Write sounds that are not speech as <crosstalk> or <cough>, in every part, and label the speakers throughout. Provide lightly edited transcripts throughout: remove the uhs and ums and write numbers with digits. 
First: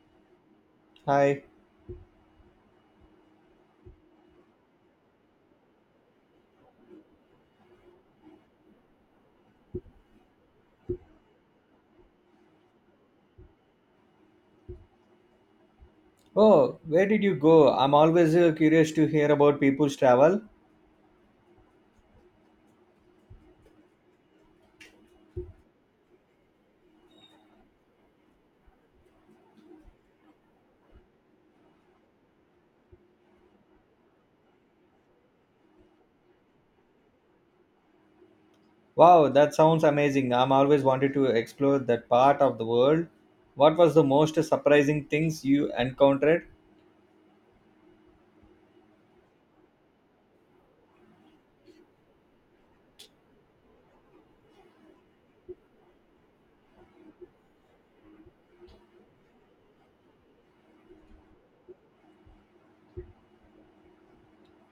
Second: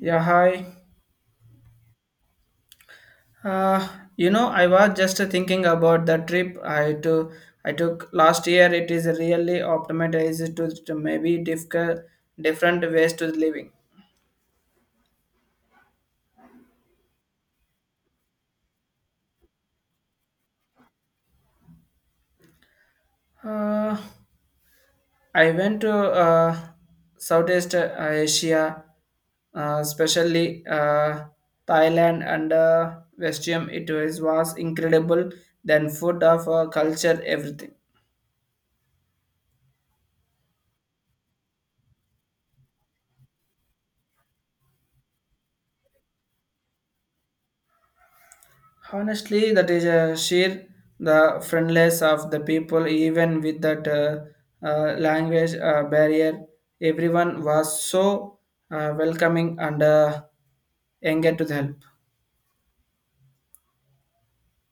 Speaker 1: Yeah, hi.
Speaker 2: Hi.
Speaker 1: Uh, I was just thinking about the trip I took. I took last year. It is really optimized to maybe difficult, different ways to living.
Speaker 2: Oh, where did you go? I'm always curious to hear about people's travel.
Speaker 1: Uh, I went to Southeast Asia, especially Thailand and Vietnam. It was incredible. Then food of culture, everything.
Speaker 2: Wow, that sounds amazing. I'm always wanted to explore that part of the world. What was the most surprising things you encountered?
Speaker 1: Honestly, that is a sheer the friendless of the people, even with that language barrier. Everyone was so welcoming and eager to help.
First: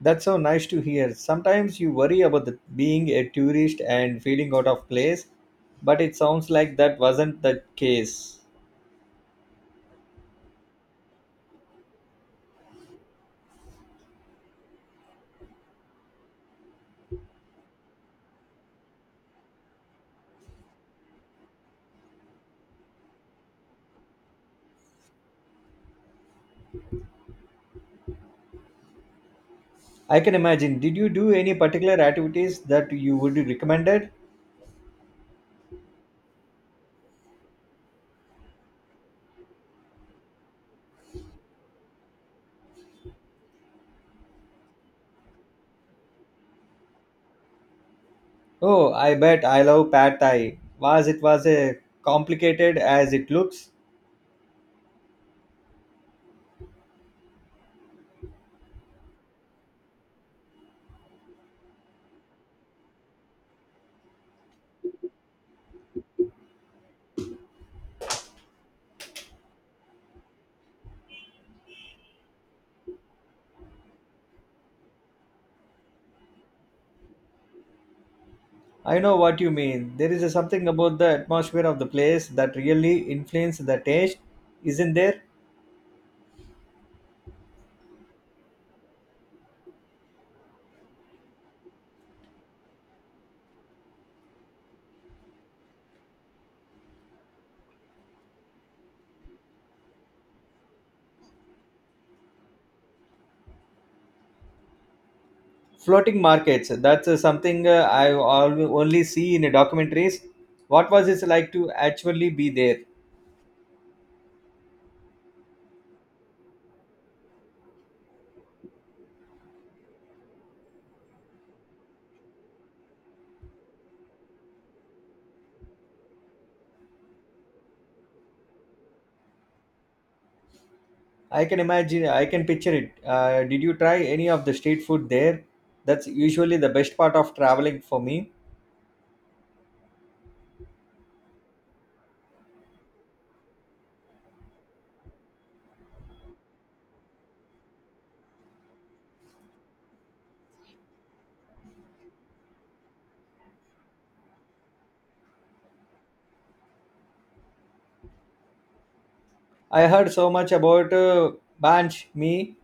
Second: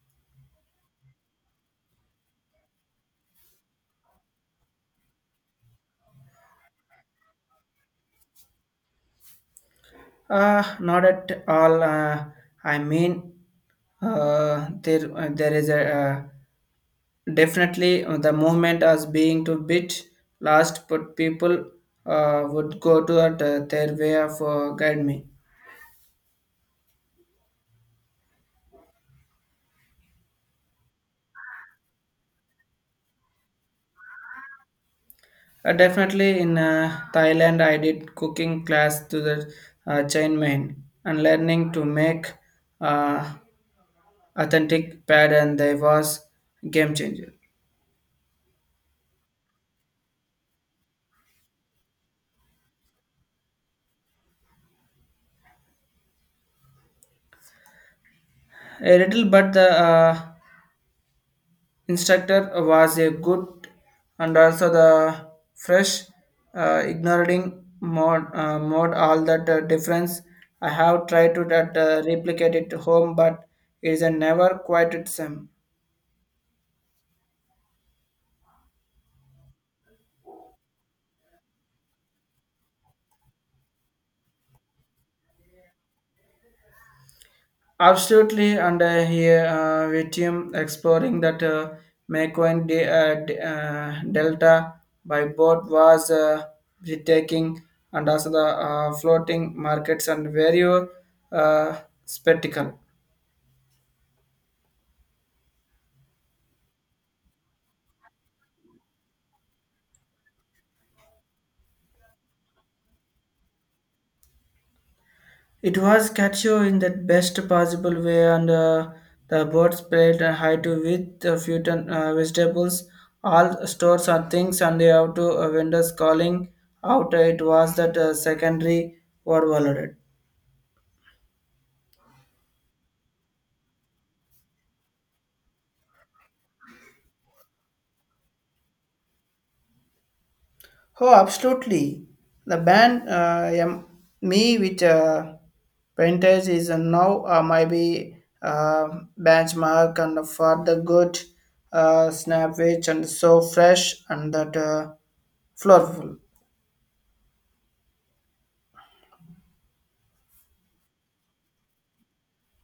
Speaker 2: That's so nice to hear. Sometimes you worry about the, being a tourist and feeling out of place, but it sounds like that wasn't the case.
Speaker 1: Not at all. I mean, there is a definitely the movement as being to bit last, but people would go to it, their way of guide me.
Speaker 2: I can imagine. Did you do any particular activities that you would recommended?
Speaker 1: Definitely in Thailand, I did cooking class to the chain main and learning to make uh, authentic pad and they was game changer.
Speaker 2: Oh, I bet I love pad thai. Was it was a complicated as it looks?
Speaker 1: A little, but the instructor was a good and also the fresh, ignoring mode all that difference. I have tried to that replicate it home, but it is a never quite the same.
Speaker 2: I know what you mean. There is a something about the atmosphere of the place that really influences the taste, isn't there?
Speaker 1: Absolutely, and here with exploring that Mekong Delta by boat was breathtaking, and also the floating markets and very uh, spectacle.
Speaker 2: Floating markets. That's something only see in documentaries. What was it like to actually be there?
Speaker 1: It was captured in the best possible way, and the boat spread and high to with the fruit and vegetables, all stores and things, and they have to vendors calling out. It was that secondary were valued.
Speaker 2: I can imagine. I can picture it. Did you try any of the street food there? That's usually the best part of traveling for me.
Speaker 1: Oh, absolutely. The band Me with Painters is now maybe benchmark and for the good snap which and so fresh and that flourful.
Speaker 2: I heard so much about Banch Me.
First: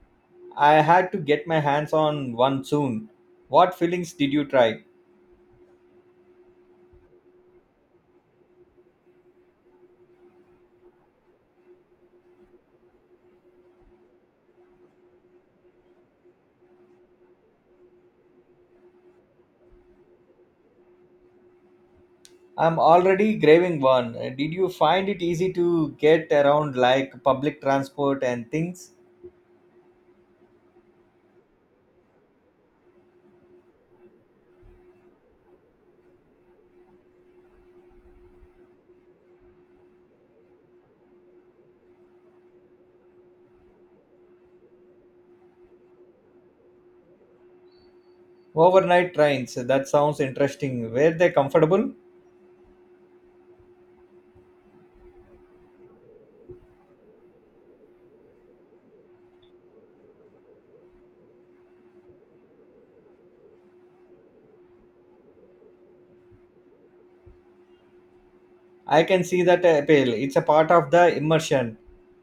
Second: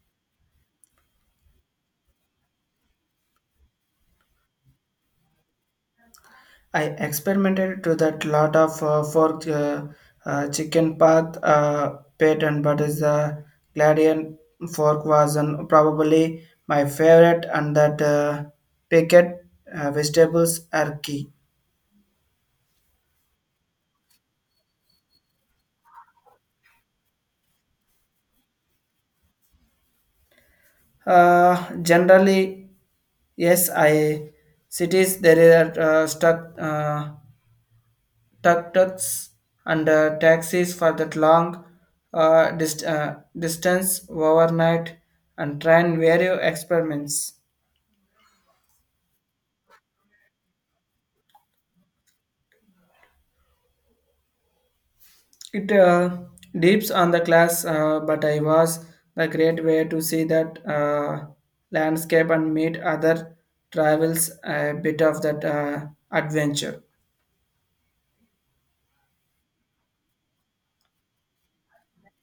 Speaker 2: I had to get my hands on one soon. What fillings did you try?
Speaker 1: I experimented to that lot of fork chicken path pattern, but is the Gladian fork was an, probably my favorite, and that packet vegetables are key.
Speaker 2: I'm already craving one. Did you find it easy to get around like public transport and things?
Speaker 1: Generally, yes, I cities there are stuck. Tuk tuks and taxis for that long distance overnight and try and various experiments.
Speaker 2: Overnight trains, that sounds interesting. Were they comfortable?
Speaker 1: It deeps on the class, but I was the great way to see that landscape and meet other travels a bit of that adventure.
Speaker 2: I can see that appeal. It's a part of the immersion.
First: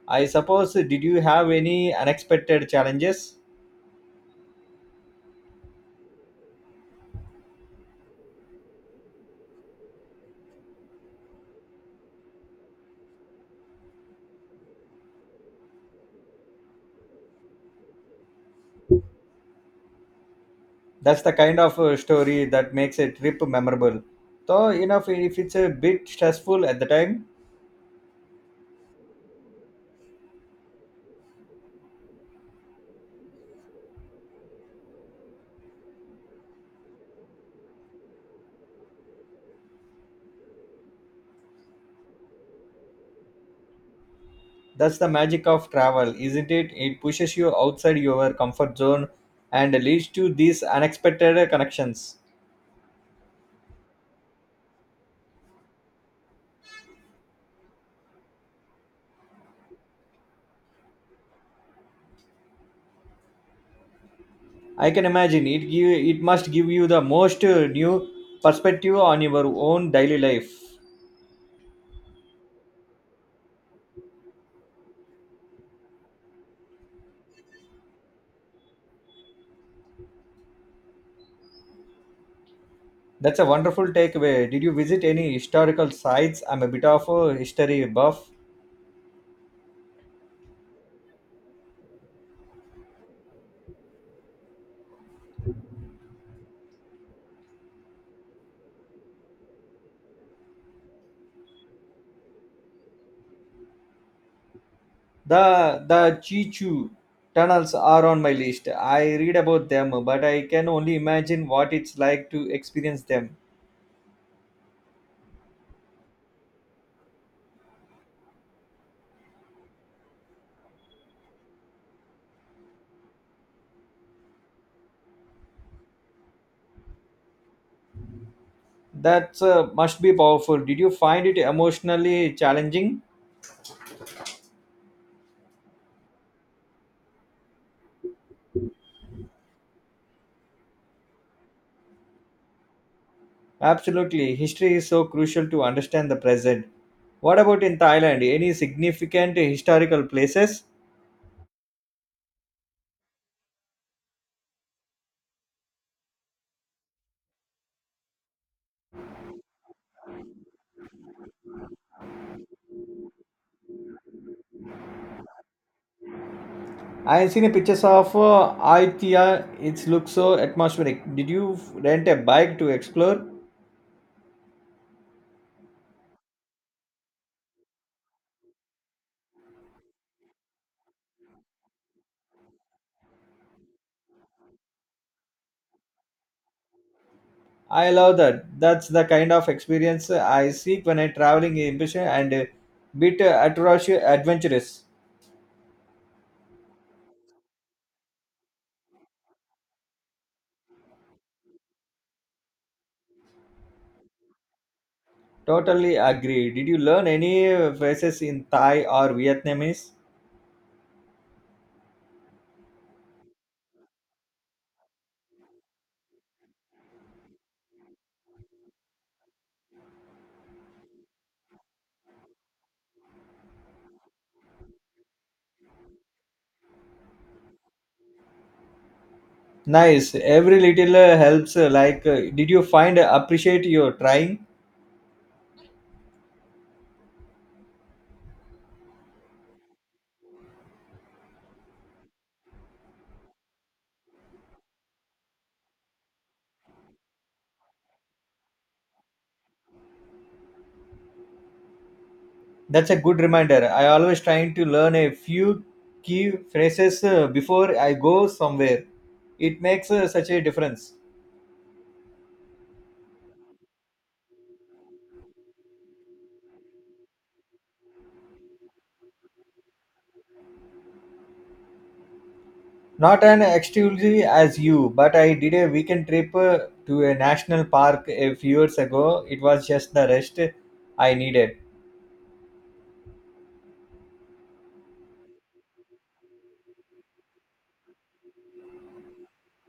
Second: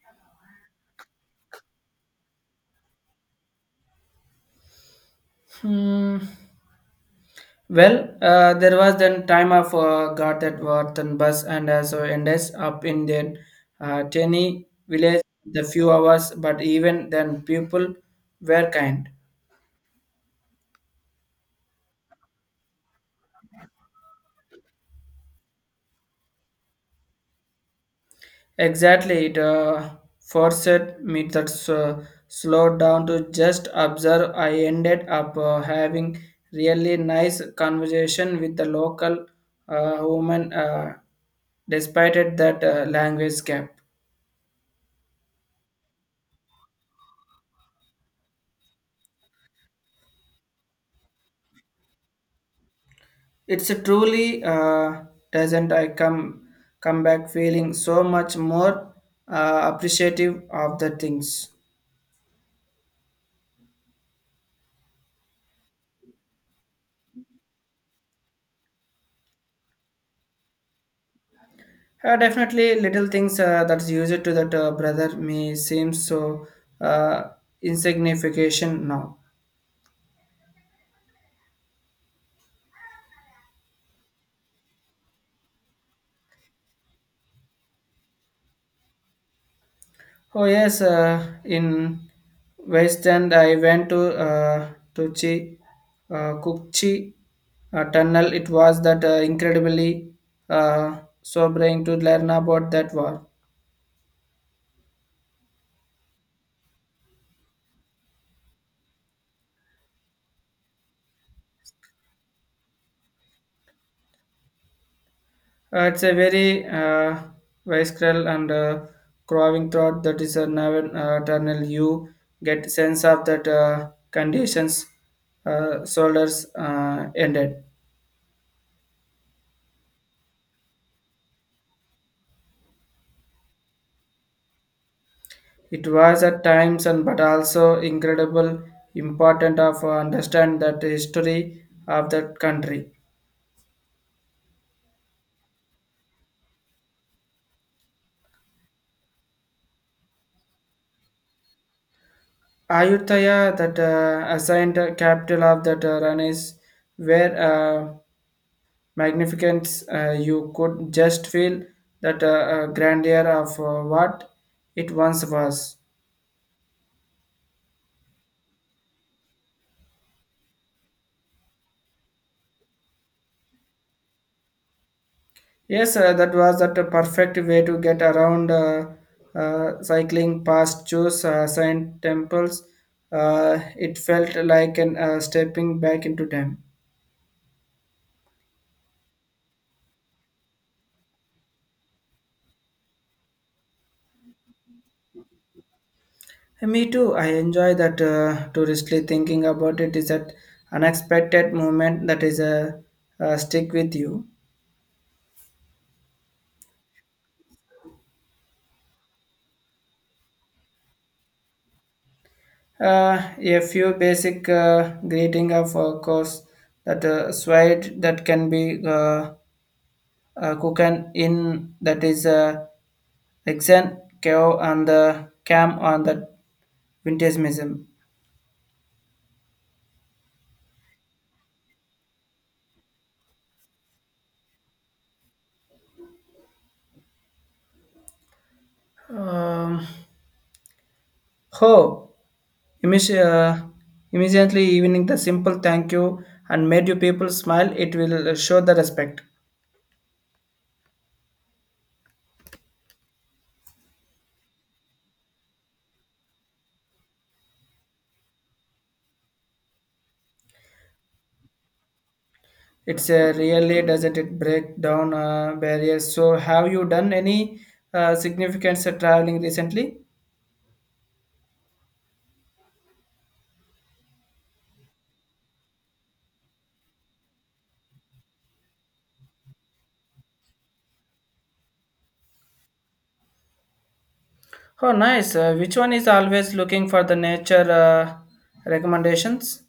Speaker 2: I suppose, did you have any unexpected challenges?
Speaker 1: Hmm. Well, there was then time of got that worth and bus and so ended up in the tiny village the few hours, but even then people were kind.
Speaker 2: That's the kind of story that makes a trip memorable, though enough if it's a bit stressful at the time.
Speaker 1: Exactly, it forced me that slowed down to just observe. I ended up having really nice conversation with the local woman, despite it that language gap.
Speaker 2: That's the magic of travel, isn't it? It pushes you outside your comfort zone and leads to these unexpected connections.
Speaker 1: It's a truly doesn't I come back feeling so much more appreciative of the things.
Speaker 2: I can imagine it give, It must give you the most new perspective on your own daily life.
Speaker 1: Definitely, little things that's used to that brother may seem so uh, insignificant now.
Speaker 2: That's a wonderful takeaway. Did you visit any historical sites? I'm a bit of a history buff.
Speaker 1: Oh yes, in West End I went to uh, to Kukchi tunnel. It was that incredibly sobering to learn about that war.
Speaker 2: The Chichu tunnels are on my list. I read about them, but I can only imagine what it's like to experience them.
Speaker 1: It's a very visceral and crowing thought that is a never eternal. You get sense of that conditions, soldiers ended.
Speaker 2: That must be powerful. Did you find it emotionally challenging?
Speaker 1: It was at times and but also incredible important of understand that history of that country.
Speaker 2: Absolutely. History is so crucial to understand the present. What about in Thailand? Any significant historical places?
Speaker 1: Ayutthaya, that assigned capital of that Ranis, were magnificence you could just feel that grandeur of what it once was.
Speaker 2: I've seen pictures of Ayutthaya. It looks so atmospheric. Did you rent a bike to explore?
Speaker 1: Yes, that was that a perfect way to get around cycling past choose saint temples, it felt like an stepping back into time.
Speaker 2: I love that. That's the kind of experience I seek when I traveling ambition and a bit atrocious adventurous.
Speaker 1: Me too, I enjoy that touristly thinking about it is that unexpected moment that is a stick with you.
Speaker 2: Totally agree. Did you learn any phrases in Thai or Vietnamese?
Speaker 1: A few basic greeting of course that swide that can be cooking in that is exen cow and the cam on the vintage museum.
Speaker 2: Nice. Every little helps. Like, did you find appreciate your trying?
Speaker 1: Um, Ho, imis- uh, immediately evening the simple thank you and made you people smile. It will show the respect.
Speaker 2: That's a good reminder. I always trying to learn a few key phrases before I go somewhere. It makes such a difference.
Speaker 1: It's really doesn't it break down barriers. So have you done any significant traveling recently?
Speaker 2: Not an exclusively as you, but I did a weekend trip to a national park a few years ago. It was just the rest I needed.
Speaker 1: Oh, nice. Which one is always looking for the nature recommendations?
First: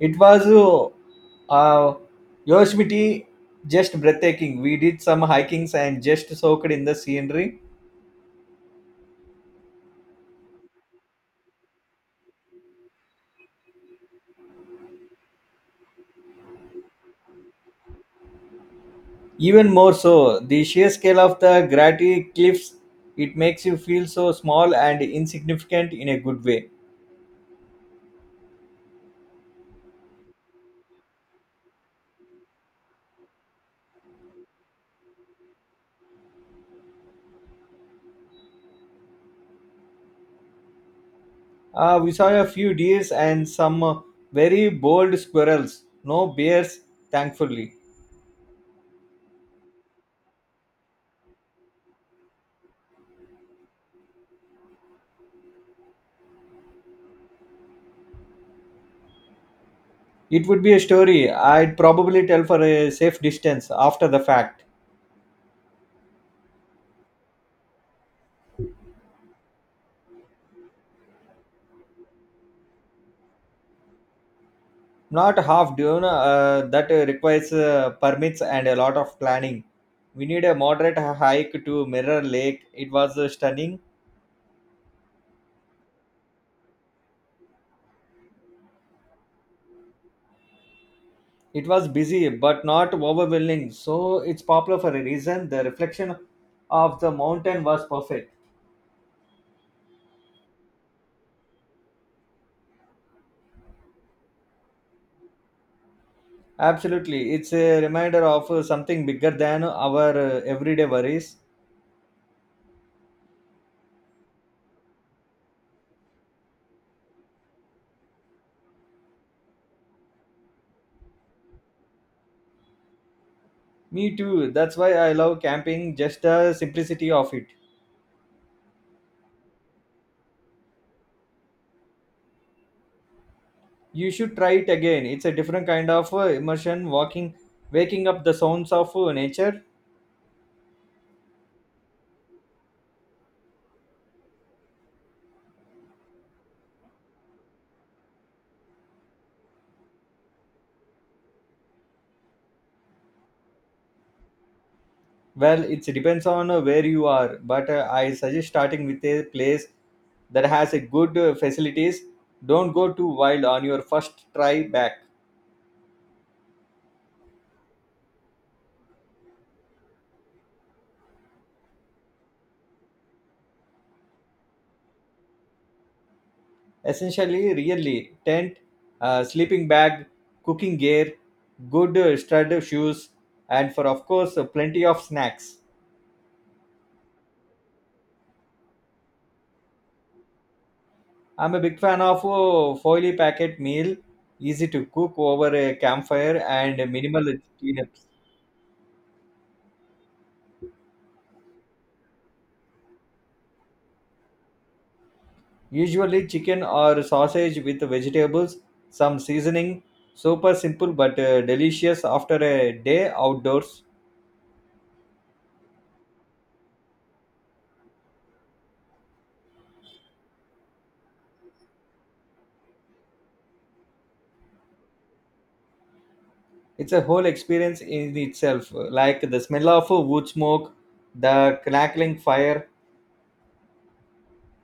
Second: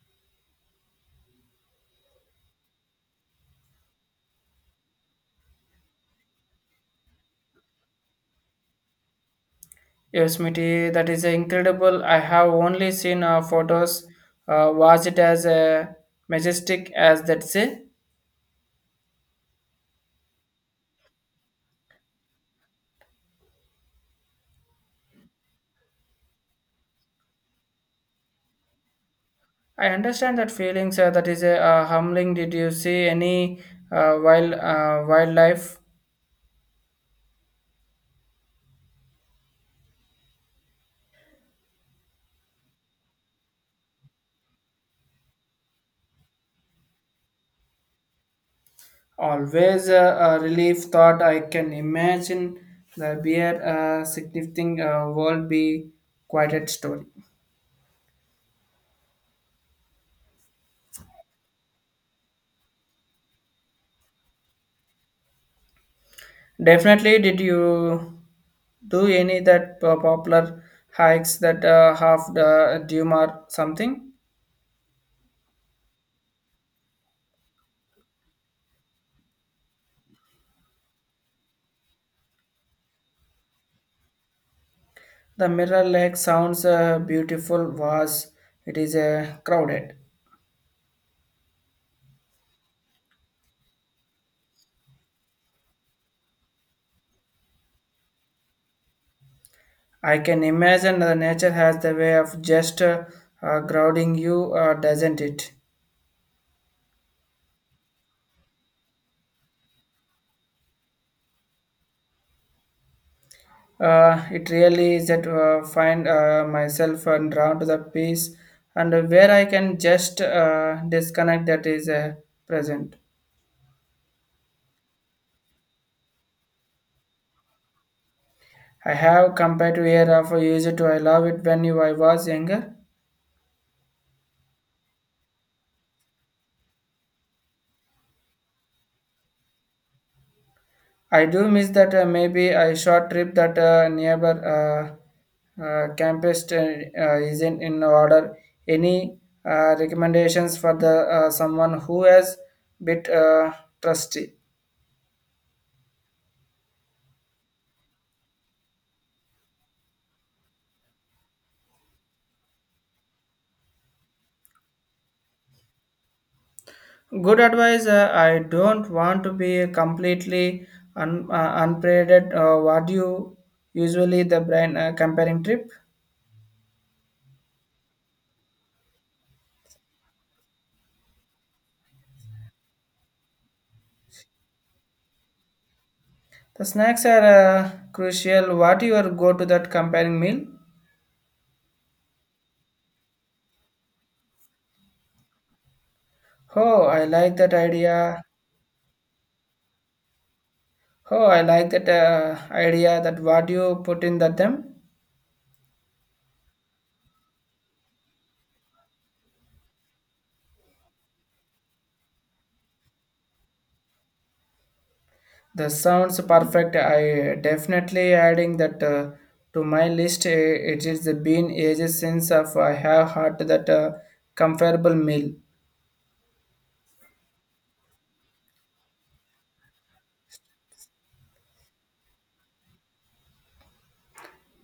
Speaker 2: It was uh, Yosemite, just breathtaking. We did some hikings and just soaked in the scenery.
Speaker 1: Yosemite, that is incredible. I have only seen photos. Was it as majestic as that say?
Speaker 2: Even more so, the sheer scale of the granite cliffs, it makes you feel so small and insignificant in a good way.
Speaker 1: I understand that feelings. That is a humbling. Did you see any wild wildlife?
Speaker 2: We saw a few deers and some very bold squirrels. No bears, thankfully.
Speaker 1: Always a relief thought I can imagine the beer significant world be quite a story.
Speaker 2: It would be a story I'd probably tell for a safe distance after the fact.
Speaker 1: Definitely, did you do any that popular hikes that have the dune or something?
Speaker 2: Not half dune, that requires permits and a lot of planning. We need a moderate hike to Mirror Lake. It was stunning.
Speaker 1: The Mirror Lake sounds beautiful, was it is crowded.
Speaker 2: It was busy, but not overwhelming. So it's popular for a reason. The reflection of the mountain was perfect.
Speaker 1: I can imagine the nature has the way of just grounding you, doesn't it?
Speaker 2: Absolutely. It's a reminder of something bigger than our everyday worries.
Speaker 1: It really is that find myself and drawn to the peace and where I can just disconnect that is present.
Speaker 2: Me too. That's why I love camping, just the simplicity of it.
Speaker 1: I have compared to year of a user to I love it when you I was younger.
Speaker 2: You should try it again. It's a different kind of immersion, walking, waking up the sounds of nature.
Speaker 1: I do miss that maybe a short trip that neighbor campus isn't in order. Any recommendations for the someone who has bit trusty?
Speaker 2: Well, it depends on where you are, but I suggest starting with a place that has a good facilities. Don't go too wild on your first try back.
Speaker 1: Good advice. I don't want to be completely unprepared. What do you usually the brain comparing trip?
Speaker 2: Essentially really tent, sleeping bag, cooking gear, good stud shoes, and for of course plenty of snacks.
Speaker 1: The snacks are crucial. What you are go to that comparing meal?
Speaker 2: I'm a big fan of foily packet meal, easy to cook over a campfire
Speaker 1: Oh,
Speaker 2: and
Speaker 1: I
Speaker 2: minimal
Speaker 1: like that
Speaker 2: cleanups.
Speaker 1: idea. Oh, I like that idea. That what you put in that them.
Speaker 2: Usually chicken or sausage with vegetables, some seasoning, super simple but delicious after a day outdoors.
Speaker 1: The sounds perfect. I definitely adding that to my list. Eh, it is the been ages since of I have had that comparable meal.
Speaker 2: It's a whole experience in itself, like the smell of wood smoke, the crackling fire.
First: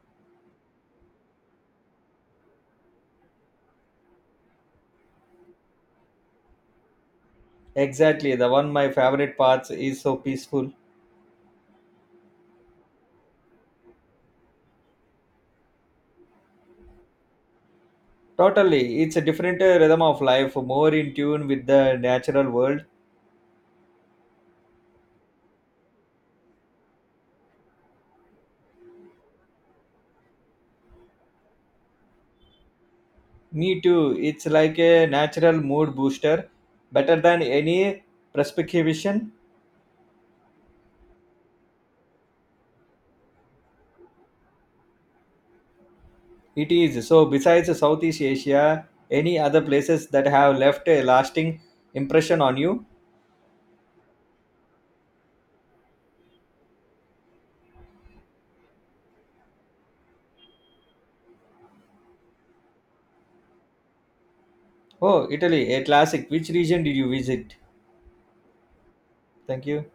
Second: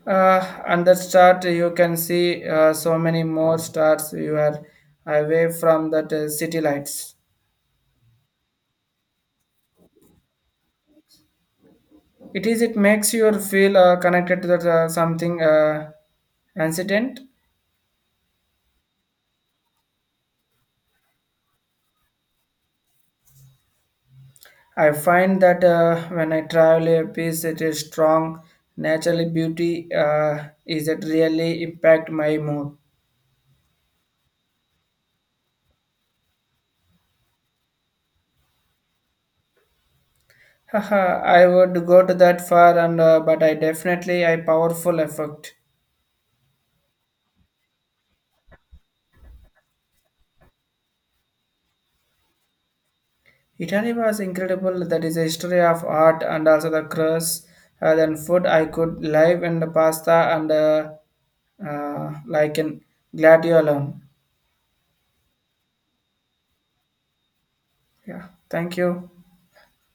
Speaker 1: And that start you can see so many more stars you are away from that city lights.
Speaker 2: Exactly, the one my favorite parts, is so peaceful.
Speaker 1: It is it makes you feel connected to that something incident.
Speaker 2: Totally, it's a different rhythm of life, more in tune with the natural world.
Speaker 1: I find that when I travel a piece, it is strong. Naturally, beauty is it really impact my mood.
Speaker 2: Me too, it's like a natural mood booster, better than any prescription.
Speaker 1: <laughs> Haha, I would go to that far, and but I definitely a powerful effect.
Speaker 2: It is so. Besides southeast asia, any other places that have left a lasting impression on you?
Speaker 1: Italy was incredible. That is a history of art and also the crust. Then food I could live in the pasta and like in gladiolum.
Speaker 2: Oh italy, a classic. Which region did you visit?
Speaker 1: Yeah, thank you.
Speaker 2: Thank you.